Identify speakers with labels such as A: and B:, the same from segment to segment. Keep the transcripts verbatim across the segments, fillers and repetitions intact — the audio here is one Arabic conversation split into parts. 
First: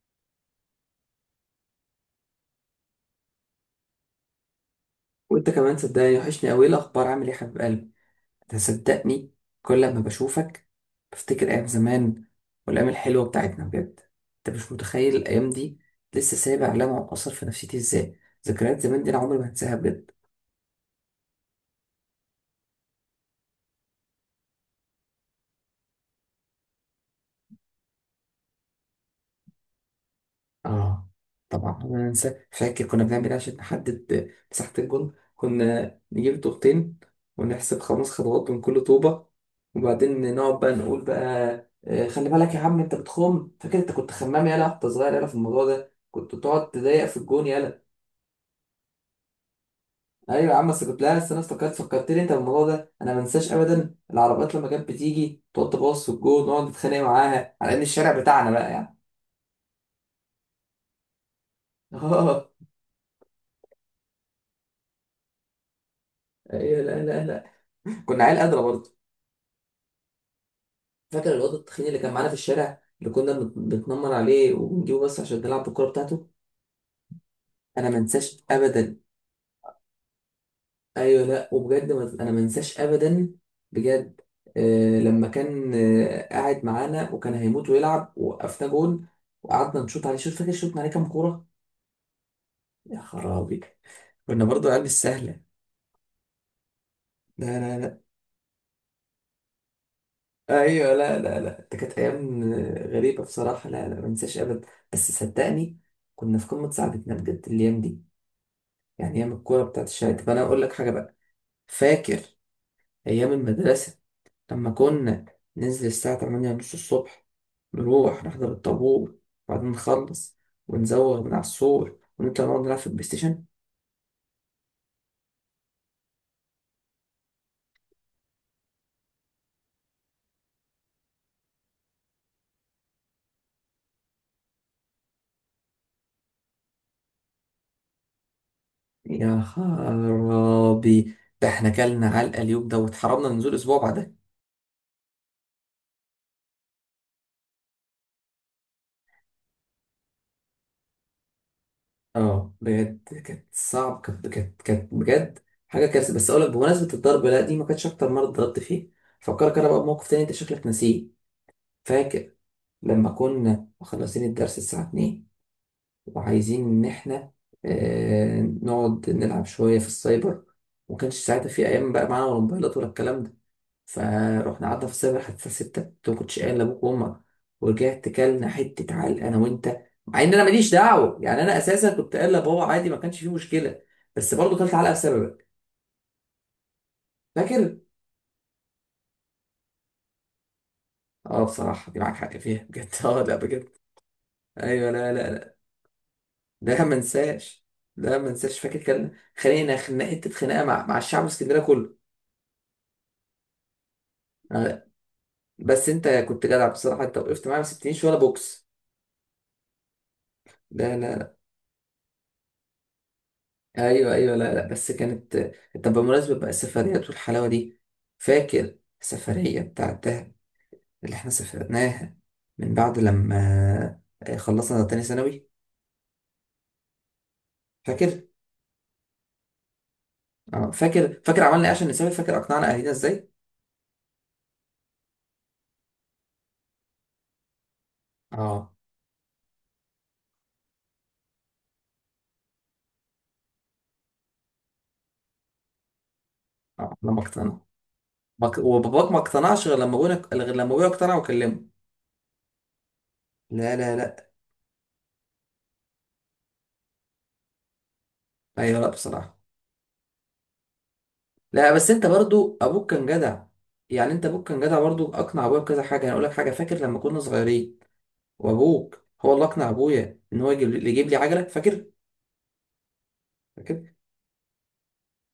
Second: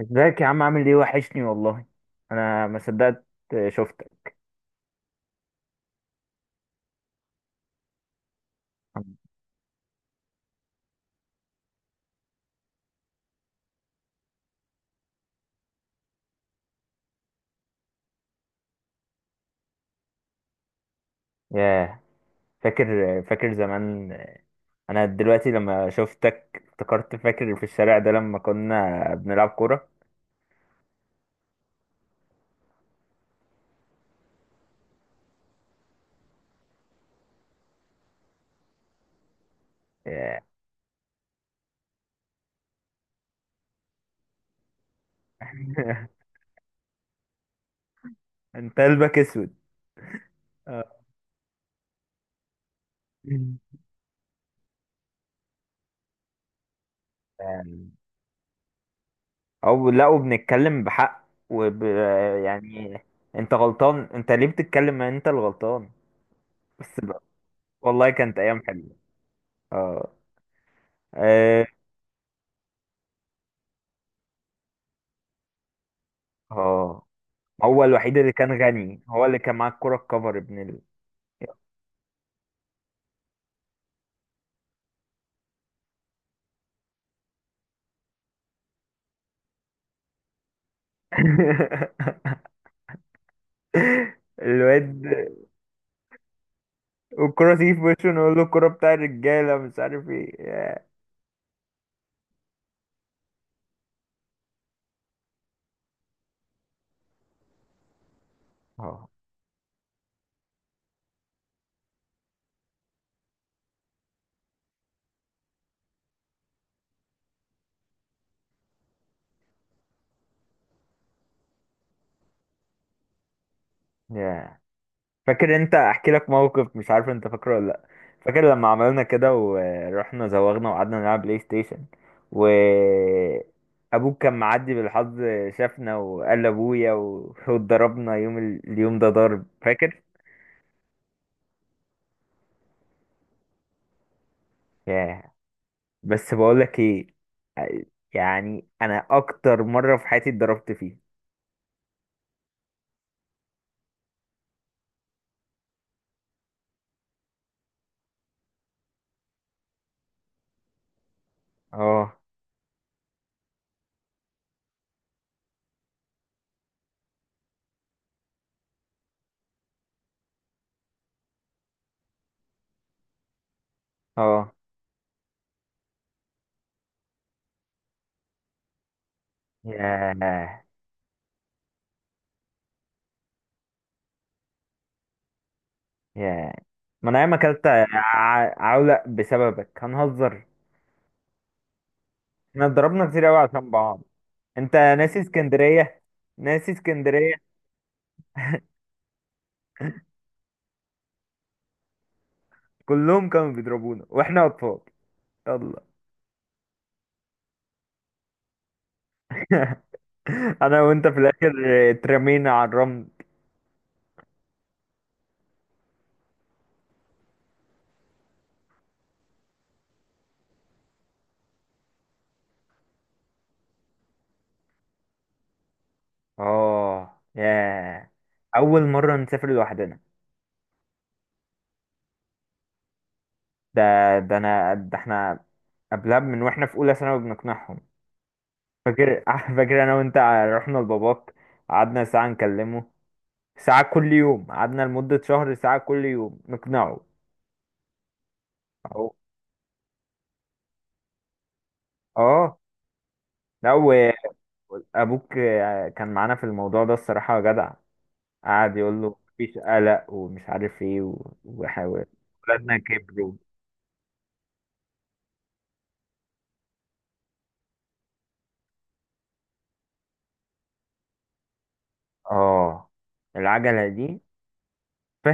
A: ازيك يا عم؟ عامل ايه؟ وحشني والله. انا ما صدقت شفتك.
B: وانت كمان صدقني، وحشني قوي. الاخبار؟ عامل ايه يا حبيب قلبي؟ انت صدقني، كل ما بشوفك بفتكر ايام زمان والايام الحلوه بتاعتنا بجد. انت مش متخيل الايام دي لسه سايبه علامه واثر في نفسيتي ازاي. ذكريات زمان دي انا عمري ما هنساها بجد.
A: ياه. فاكر فاكر زمان. انا دلوقتي لما شفتك افتكرت. فاكر في الشارع ده لما كنا بنلعب كورة؟
B: اه طبعا، انا انسى؟ فاكر كنا بنعمل ايه عشان نحدد مساحة الجون. كنا نجيب طوبتين ونحسب خمس خطوات من كل طوبة، وبعدين
A: ياه.
B: نقعد بقى نقول بقى. آه، خلي بالك يا عم، انت بتخم. فاكر انت كنت خمام يالا وانت صغير؟ يالا في الموضوع ده كنت تقعد تضايق في الجون يالا.
A: انت قلبك اسود.
B: ايوه يا عم، بس
A: اه.
B: كنت، لا بس انا افتكرت، فكرتني انت بالموضوع ده. انا ما انساش ابدا العربيات لما كانت بتيجي تقعد تبص في الجون ونقعد نتخانق معاها على ان
A: يعني-
B: الشارع بتاعنا بقى، يعني.
A: او لا وبنتكلم بحق وب...
B: اه،
A: يعني انت غلطان. انت ليه بتتكلم؟ ما انت اللي غلطان.
B: ايوه.
A: بس
B: لا
A: بقى.
B: لا لا،
A: والله
B: كنا عيال
A: كانت
B: قادرة
A: ايام حلوه.
B: برضه.
A: اه.
B: فاكر الواد
A: اه.
B: التخين اللي كان معانا في الشارع، اللي كنا بنت- بنتنمر عليه وبنجيبه بس عشان نلعب بالكوره بتاعته.
A: آه. هو
B: انا ما
A: الوحيد اللي
B: انساش
A: كان
B: ابدا.
A: غني، هو اللي كان معاه الكرة الكفر ابن ال...
B: ايوه لا، وبجد ما- انا ما انساش ابدا بجد. آه، لما كان آه قاعد معانا وكان هيموت ويلعب، وقفنا جون وقعدنا نشوط عليه. شوف فاكر شوطنا عليه كام كوره؟ يا خرابي، كنا برضو عيال مش
A: الواد
B: سهله.
A: والكرة
B: لا
A: تيجي
B: لا
A: في
B: لا.
A: وشه، نقول له الكرة بتاع الرجالة مش عارف ايه. ياه.
B: ايوه، لا لا لا، ده كانت ايام آه، غريبه بصراحه. لا لا، ما انساش ابدا. بس صدقني، كنا في قمه سعادتنا بجد الايام دي.
A: اه.
B: يعني ايام الكوره بتاعت الشارع. طب انا اقول لك حاجه بقى، فاكر ايام المدرسه لما كنا ننزل الساعه تمانية ونص الصبح، نروح نحضر الطابور وبعدين نخلص ونزوغ من على السور ونطلع نقعد نلعب في البلاي ستيشن؟
A: ياه. فاكر؟ انت احكي لك موقف مش عارف انت فاكره ولا لا. فاكر لما عملنا كده ورحنا زوغنا وقعدنا نلعب بلاي ستيشن؟ و ابوك كان معدي بالحظ، شافنا وقال لابويا و- واتضربنا يوم ال... اليوم ده
B: يا
A: ضرب. فاكر؟
B: خرابي، ده احنا كلنا علقه اليوم ده، واتحرمنا ننزل اسبوع بعدها.
A: ياه. بس بقولك ايه. يعني انا اكتر مرة في حياتي اتضربت فيها.
B: اه بجد، كانت صعب، كانت كانت كانت بجد حاجه كارثه. بس اقول لك، بمناسبه الضرب، لا دي ما كانتش اكتر مره اتضربت فيه. فكرك انا بقى بموقف تاني، انت شكلك ناسيه.
A: اه.
B: فاكر لما كنا مخلصين الدرس الساعة اتنين وعايزين إن إحنا آه، نقعد نلعب شوية في السايبر، ومكانش ساعتها في أيام بقى معانا ولا موبايلات ولا الكلام ده.
A: اه.
B: فروحنا قعدنا في السايبر حتى الساعة ستة. أنت مكنتش قايل لأبوك وأمك، ورجعت كلنا حتة عال أنا وأنت. مع إن أنا
A: ياه.
B: ماليش دعوة، يعني أنا أساسا كنت قايل لبابا عادي، ما كانش فيه مشكلة. بس برضه كلت علقة بسببك
A: ياه. ما انا ياما اكلت
B: فاكر؟
A: ع- عولق بسببك هنهزر.
B: اه، بصراحة دي معاك حق فيها
A: احنا
B: بجد.
A: اتضربنا
B: اه
A: كتير
B: لا
A: قوي
B: بجد.
A: عشان بعض. انت
B: ايوه، لا
A: ناسي
B: لا
A: اسكندرية؟ ناسي
B: لا ما
A: اسكندرية.
B: انساش. لا ما انساش، فاكر كان خلينا خناقه خناقه مع مع الشعب الاسكندريه كله.
A: كلهم كانوا بيضربونا واحنا
B: أنا-
A: اطفال. يلا.
B: بس انت كنت جدع بصراحه، انت وقفت معايا ما سبتنيش ولا بوكس.
A: انا
B: لا
A: وانت
B: لا
A: في
B: لا.
A: الاخر اترمينا على الرمل.
B: ايوه ايوه، لا لا بس كانت. طب بمناسبه بقى السفريات والحلاوه دي، فاكر السفريه بتاعت دهب اللي احنا سافرناها من بعد لما خلصنا تاني ثانوي؟
A: اه. ياه.
B: فاكر؟
A: اول مرة نسافر لوحدنا.
B: اه فاكر، فاكر عملنا ايه عشان نسافر؟ فاكر اقنعنا اهلنا ازاي؟
A: ده ده انا، ده احنا قبلها من واحنا في اولى ثانوي بنقنعهم.
B: اه
A: فاكر؟ فاكر انا وانت رحنا لباباك، قعدنا ساعة نكلمه، ساعة كل يوم، قعدنا لمدة شهر ساعة كل يوم
B: اه،
A: نقنعه.
B: لما اقتنعوا ما- ك- وباباك
A: أهو.
B: ما اقتنعش غير لما ابونا غير لما ابويا اقتنع وكلمه.
A: اه. لا
B: لا لا لا.
A: وابوك كان معانا في الموضوع ده الصراحة جدع، قعد
B: ايوه، لا
A: يقول له
B: بصراحه،
A: مفيش قلق ومش عارف ايه و-
B: لا بس انت
A: وحاول.
B: برضو
A: ولادنا
B: ابوك كان
A: كبروا.
B: جدع. يعني انت ابوك كان جدع برضو، اقنع ابويا بكذا حاجه. انا اقول لك حاجه، فاكر لما كنا صغيرين وابوك هو اللي اقنع ابويا ان هو يجيب لي يجيب لي عجله؟ فاكر؟
A: اه،
B: فاكر؟
A: العجلة دي.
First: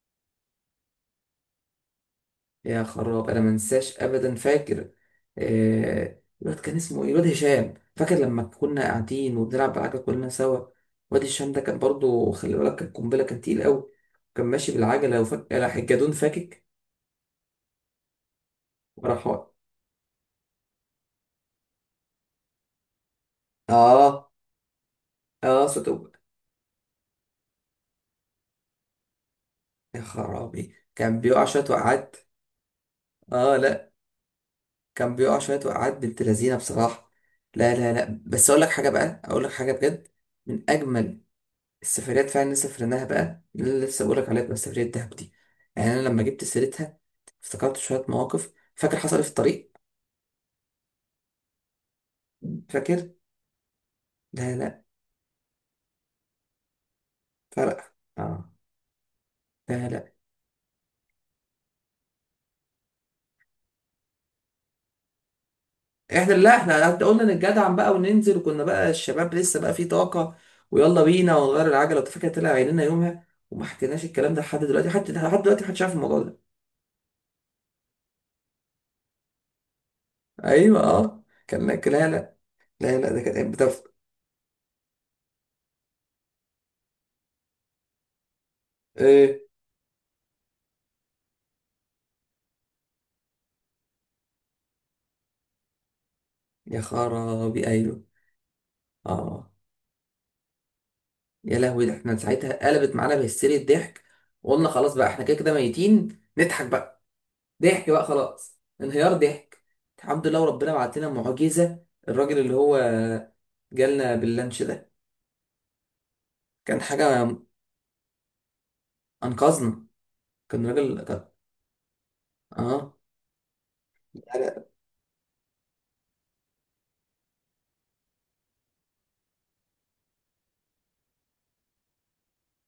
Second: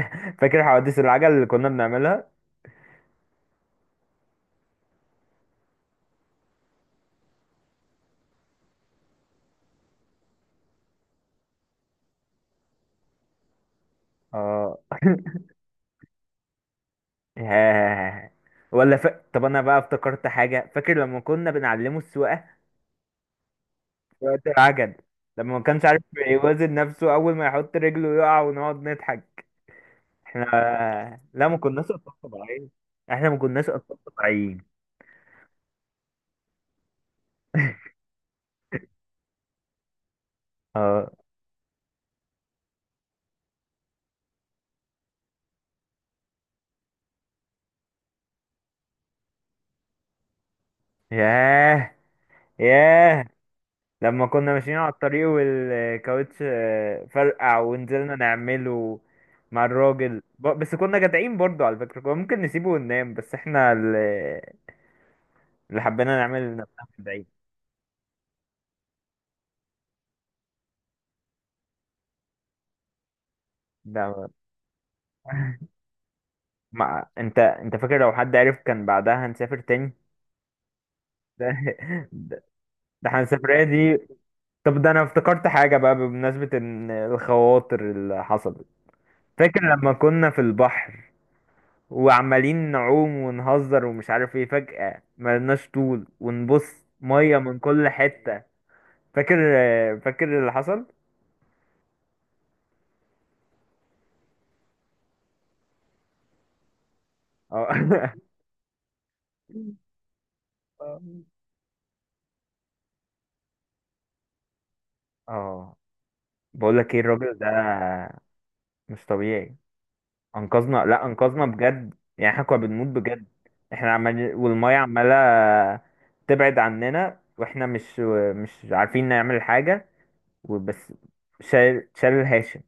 A: فاكر حوادث العجل اللي كنا بنعملها؟
B: يا خراب انا ما انساش ابدا فاكر. آه... الواد كان اسمه ايه؟ الواد هشام. فاكر لما كنا قاعدين وبنلعب بالعجله كلنا سوا؟ الواد هشام ده كان برضو، خلي بالك، كان قنبله، كان تقيل قوي. كان ماشي
A: اه.
B: بالعجله وفك راح الجدون فاكك،
A: ياه. ولا ف...
B: وراح
A: طب
B: هو-
A: انا بقى افتكرت حاجه. فاكر لما كنا بنعلمه السواقه في
B: اه
A: وقت العجل؟ لما ما
B: اه
A: كانش عارف
B: صدق.
A: يوازن نفسه اول ما يحط رجله يقع ونقعد نضحك.
B: يا
A: احنا.
B: خرابي كان بيقع
A: لا، ما
B: شوية
A: كناش اطفال
B: وقعات.
A: طبيعيين. احنا ما
B: اه
A: كناش
B: لا،
A: اطفال طبيعيين.
B: كان بيقع شوية وقعات بنت لذينة بصراحة. لا لا لا، بس اقول لك حاجة بقى، اقول لك حاجة بجد. من
A: اه.
B: اجمل السفريات فعلا اللي سافرناها بقى، اللي أنا لسه بقول لك عليها بقى، سفرية دهب دي. يعني انا لما جبت سيرتها افتكرت شوية مواقف. فاكر حصل إيه في الطريق؟
A: ياه.
B: فاكر؟
A: ياه. لما كنا
B: لا
A: ماشيين
B: لا،
A: على الطريق والكاوتش آه، فرقع
B: فرق
A: ونزلنا
B: اه.
A: نعمله مع
B: لا لا
A: الراجل ب- بس كنا جدعين برضو على فكرة، كنا ممكن نسيبه وننام بس احنا اللي حبينا
B: احنا، لا
A: نعمل
B: احنا
A: نفسنا من
B: قعدنا- قلنا
A: بعيد.
B: نتجدعن بقى وننزل، وكنا بقى الشباب لسه بقى في طاقة. ويلا بينا ونغير العجلة. انت فاكر طلع عينينا يومها، وما حكيناش
A: ده.
B: الكلام ده لحد دلوقتي. حتى لحد دلوقتي محدش عارف الموضوع ده.
A: ما انت انت فاكر لو حد عرف كان بعدها هنسافر تاني؟
B: ايوه اه
A: ده
B: كان لا. لا لا
A: ده
B: لا
A: ده
B: لا،
A: احنا
B: ده كانت
A: السفرية
B: بتف.
A: دي. طب ده انا افتكرت حاجة بقى بمناسبة ان الخواطر اللي حصلت.
B: ايه؟
A: فاكر لما كنا في البحر وعمالين نعوم ونهزر ومش عارف ايه، فجأة ملناش طول
B: يا
A: ونبص، مية من
B: خرابي
A: كل
B: ايوه
A: حتة؟ فاكر
B: اه.
A: فاكر اللي حصل؟
B: يا لهوي، ده احنا ساعتها قلبت معانا بهستيريا ضحك، وقلنا خلاص بقى احنا كده كده ميتين نضحك بقى. ضحك بقى
A: اه.
B: خلاص. انهيار ضحك. الحمد لله، وربنا بعت لنا معجزة، الراجل اللي هو جالنا باللانش ده،
A: اه. بقول
B: كان
A: لك ايه،
B: حاجة.
A: الراجل ده مش طبيعي.
B: أنقذنا. كان
A: انقذنا.
B: راجل،
A: لا،
B: كان
A: انقذنا بجد، يعني احنا كنا بنموت
B: اه
A: بجد. احنا عمال
B: حاجة-
A: والميه عماله تبعد عننا واحنا مش مش عارفين نعمل حاجه. وبس. شال شال هاشم.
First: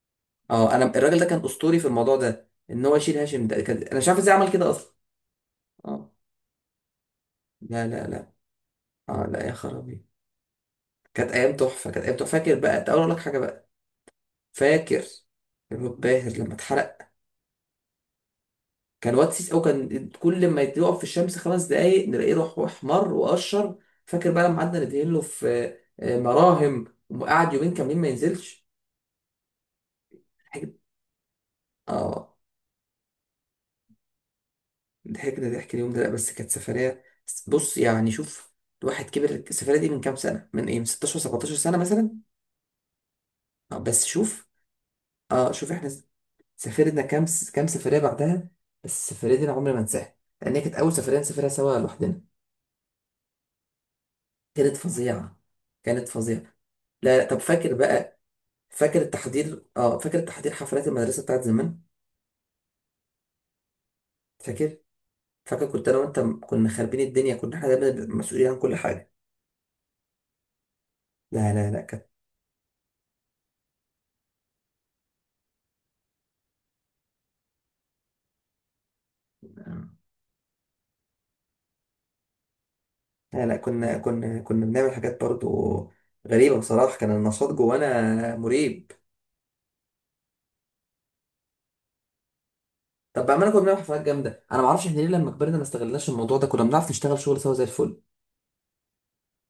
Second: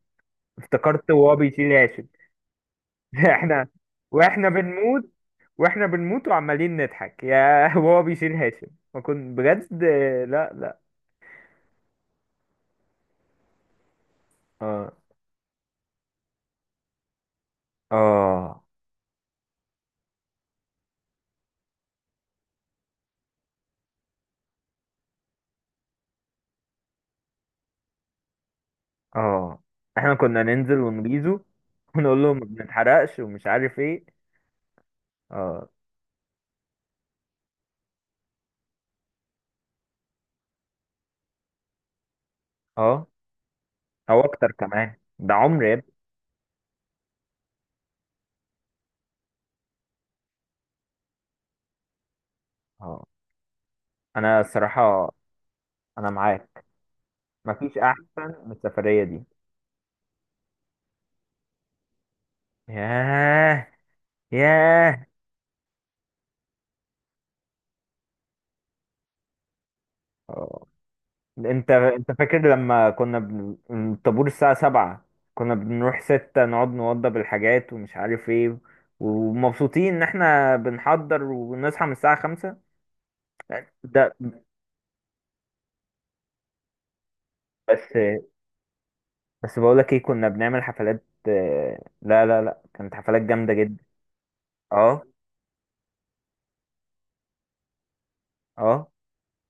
B: اه انا،
A: افتكرت
B: الراجل ده
A: وهو
B: كان
A: بيشيل
B: اسطوري في
A: هاشم.
B: الموضوع ده، ان هو يشيل هاشم ده
A: احنا
B: كان. انا مش عارف ازاي
A: واحنا
B: عمل كده اصلا.
A: بنموت واحنا
B: اه
A: بنموت وعمالين نضحك يا
B: لا
A: وهو
B: لا لا.
A: بيشيل هاشم. ما
B: اه
A: كنت
B: لا، يا
A: بجد.
B: خرابي
A: لا. لا.
B: كانت ايام تحفة، كانت ايام تحفة. فاكر بقى، تعالى اقول لك حاجة بقى،
A: اه.
B: فاكر الواد باهر لما اتحرق؟
A: اه.
B: كان واد سيس، او كان كل ما يقف في الشمس خمس دقايق نلاقيه روح احمر وقشر. فاكر بقى لما قعدنا ندهن له في آه، مراهم، وقعد يومين كاملين ما ينزلش
A: اه. احنا كنا
B: حاجة-
A: ننزل ونغيظه ونقول
B: اه
A: لهم ما بنتحرقش ومش عارف ايه.
B: ضحكنا
A: اه.
B: ضحك اليوم ده. لا بس كانت سفرية. بص يعني شوف، الواحد كبر. السفرية دي من كام سنة، من ايه، من ستاشر سبعتاشر سنة مثلا.
A: اه.
B: آه، بس
A: او
B: شوف.
A: اكتر كمان، ده
B: اه
A: عمر
B: شوف
A: يا
B: احنا
A: ابني.
B: سافرنا كام س- كام سفرية بعدها. بس السفرية دي انا عمري ما انساها، لان هي كانت اول سفرية نسافرها سوا لوحدنا.
A: اه. انا
B: كانت
A: الصراحه،
B: فظيعة، كانت
A: انا
B: فظيعة.
A: معاك.
B: لا طب فاكر
A: مفيش
B: بقى،
A: احسن من
B: فاكر
A: السفريه دي.
B: التحضير؟ اه فاكر التحضير، حفلات المدرسة بتاعت زمان.
A: ياه.
B: فاكر،
A: ياه.
B: فاكر كنت انا وانت م- كنا خاربين الدنيا؟ كنا احنا دايما مسؤولين عن كل حاجة.
A: اه.
B: لا لا
A: انت
B: لا
A: انت فاكر لما كنا بن... الطابور الساعه سبعة؟ كنا بنروح ستة نقعد نوضب الحاجات ومش عارف ايه،
B: كانت.
A: ومبسوطين ان احنا بنحضر ونصحى من الساعه خمسة.
B: لا لا كنا
A: ده.
B: كنا كنا بنعمل حاجات برضو غريبة بصراحة، كان النشاط
A: بس
B: جوانا مريب.
A: بس بقولك ايه، كنا بنعمل حفلات. آه، لا، لا، لا، كانت حفلات
B: طب بأمانة،
A: جامده
B: كنا بنعمل
A: جدا.
B: حفلات جامدة. أنا معرفش إحنا
A: اه.
B: ليه لما كبرنا ما استغلناش الموضوع ده، كنا بنعرف نشتغل شغل سوا زي الفل
A: اه.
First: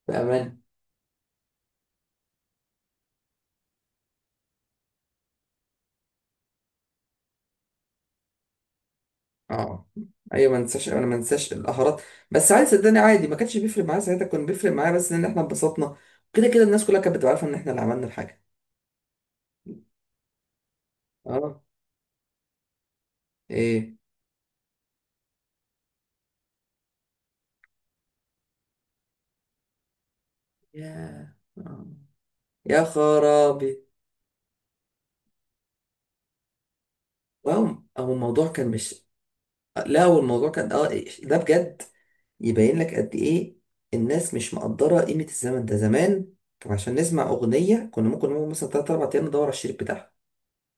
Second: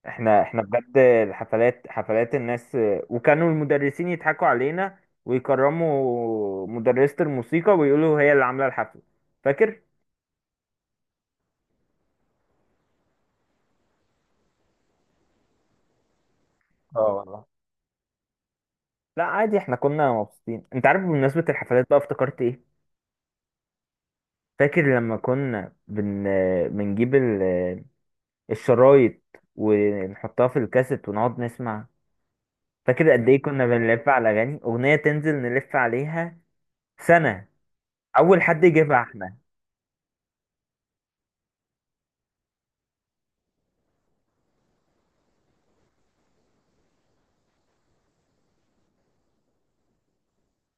A: احنا
B: بأمانة.
A: احنا بجد الحفلات حفلات الناس، وكانوا المدرسين يضحكوا علينا ويكرموا مدرسة الموسيقى ويقولوا هي اللي عاملة الحفلة. فاكر؟
B: اه، ايوه ما انساش، انا ما انساش القهرات. بس عادي صدقني، عادي، ما كانش بيفرق معايا ساعتها، كان بيفرق معايا بس ان احنا اتبسطنا. كده كده الناس كلها
A: اه
B: كانت بتبقى
A: والله.
B: عارفه ان احنا اللي عملنا الحاجه.
A: لا عادي، احنا كنا مبسوطين. انت عارف بمناسبة
B: أه،
A: الحفلات بقى افتكرت ايه؟
B: إيه،
A: فاكر لما كنا بن... بنجيب ال... الشرايط ونحطها في الكاسيت
B: يا
A: ونقعد
B: آه.
A: نسمع؟
B: يا
A: فاكر قد ايه كنا
B: خرابي.
A: بنلف على اغاني؟ اغنية تنزل نلف عليها سنة
B: واو. هو
A: اول
B: الموضوع
A: حد
B: كان
A: يجيبها
B: مش.
A: احنا.
B: لا هو الموضوع كان أه إيه، ده بجد. يبين لك قد ايه الناس مش مقدره قيمه الزمن ده. زمان عشان نسمع اغنيه كنا ممكن نقعد مثلا تلاتة اربعة ايام ندور على الشريط بتاعها.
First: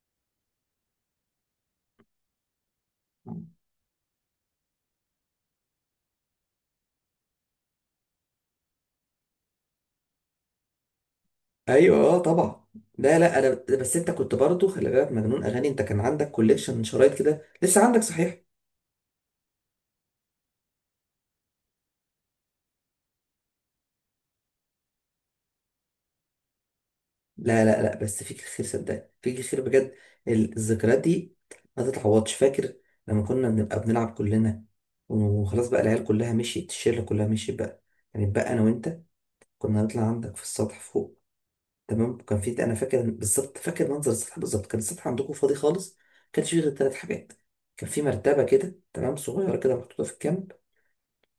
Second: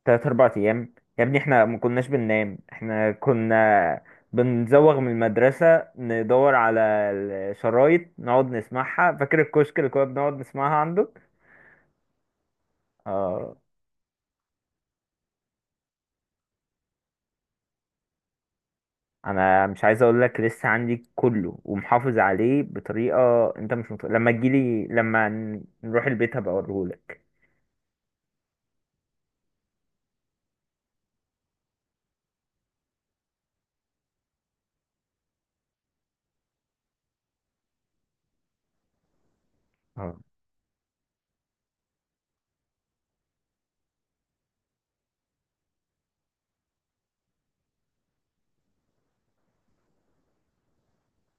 A: تلات أربع أيام يا ابني، احنا ما كناش بننام. احنا كنا بنزوغ من المدرسة ندور على الشرايط نقعد نسمعها. فاكر الكشك اللي كنا بنقعد نسمعها عندك؟
B: ايوه اه طبعا، لا لا
A: اه.
B: انا. بس انت كنت برضو، خلي بالك، مجنون اغاني، انت كان عندك كوليكشن شرايط كده، لسه عندك صحيح؟
A: انا مش عايز اقول لك، لسه عندي كله ومحافظ عليه بطريقة انت مش مت... لما تجيلي، لما ن- نروح البيت هبقى اوريهولك.
B: لا لا لا، بس فيك الخير، صدقني فيك الخير بجد. الذكريات دي ما تتعوضش. فاكر لما كنا بنبقى بنلعب كلنا، وخلاص بقى العيال كلها مشيت، الشله كلها مشيت بقى، يعني بقى انا وانت كنا نطلع
A: اه.
B: عندك في السطح فوق. تمام، وكان في، انا فاكر بالظبط، فاكر منظر السطح بالظبط، كان السطح عندكم فاضي خالص. كانش فيه غير ثلاث حاجات. كان في مرتبه كده تمام، صغيره كده محطوطه في الجنب.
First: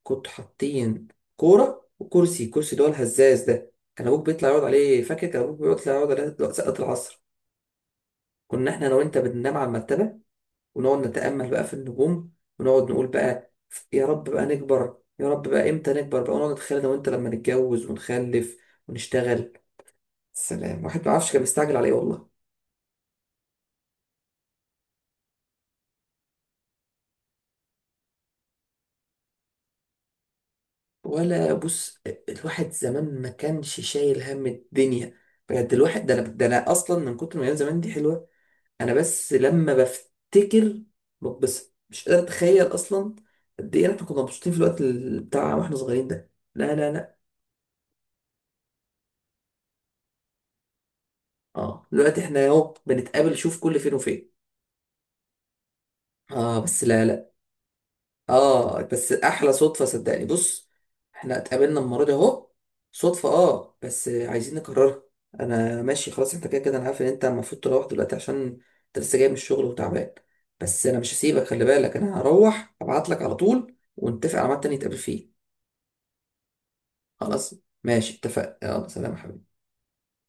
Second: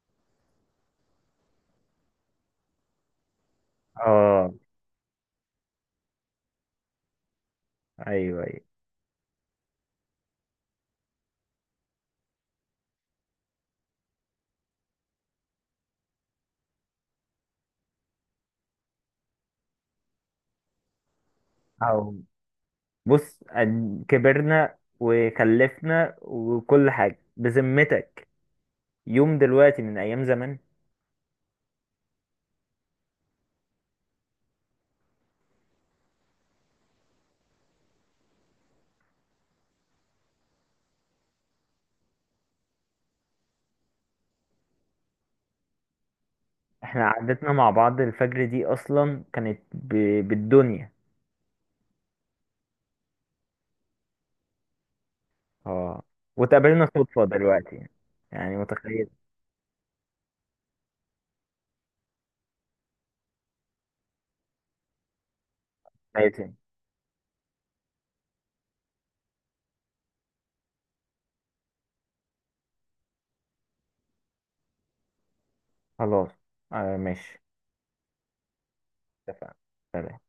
B: كنتوا حاطين كوره وكرسي، كرسي اللي هو الهزاز ده كان ابوك بيطلع
A: اه.
B: يقعد عليه. فاكر كان ابوك بيطلع يقعد عليه وقت سقط العصر.
A: ايوه. ايوه.
B: كنا احنا انا وانت بننام على المرتبه ونقعد نتامل بقى في النجوم، ونقعد نقول بقى يا رب بقى نكبر، يا رب بقى امتى نكبر بقى. ونقعد نتخيل انا وانت لما نتجوز ونخلف ونشتغل. سلام، واحد ما عارفش كان مستعجل على ايه
A: أو.
B: والله.
A: بص، أن- كبرنا وخلفنا وكل حاجة بذمتك. يوم دلوقتي من ايام زمان.
B: ولا بص، الواحد زمان ما كانش شايل هم الدنيا بجد. الواحد ده انا ده انا اصلا، من كتر ما ايام زمان دي حلوه، انا بس لما بفتكر بتبسط. مش قادر اتخيل اصلا قد ايه احنا كنا مبسوطين في الوقت ال- بتاع واحنا صغيرين ده. لا لا
A: احنا
B: لا.
A: قعدتنا مع بعض الفجر دي اصلا كانت ب... بالدنيا.
B: اه، دلوقتي احنا اهو بنتقابل شوف كل فين وفين.
A: اه.
B: اه بس
A: واتقابلنا
B: لا
A: صدفة
B: لا،
A: دلوقتي. يعني
B: اه
A: متخيل؟
B: بس احلى صدفه صدقني. بص احنا اتقابلنا المره دي اهو صدفه، اه بس عايزين نكررها. انا ماشي خلاص، انت
A: متخيل.
B: كده كده انا عارف ان انت المفروض تروح دلوقتي عشان انت لسه جاي من الشغل وتعبان. بس انا مش هسيبك، خلي بالك، انا هروح ابعت لك على طول ونتفق على ميعاد تاني نتقابل فيه.
A: خلاص. آه ماشي.
B: خلاص، ماشي اتفقنا، يلا سلام يا
A: اتفقنا.
B: حبيبي.
A: سلام.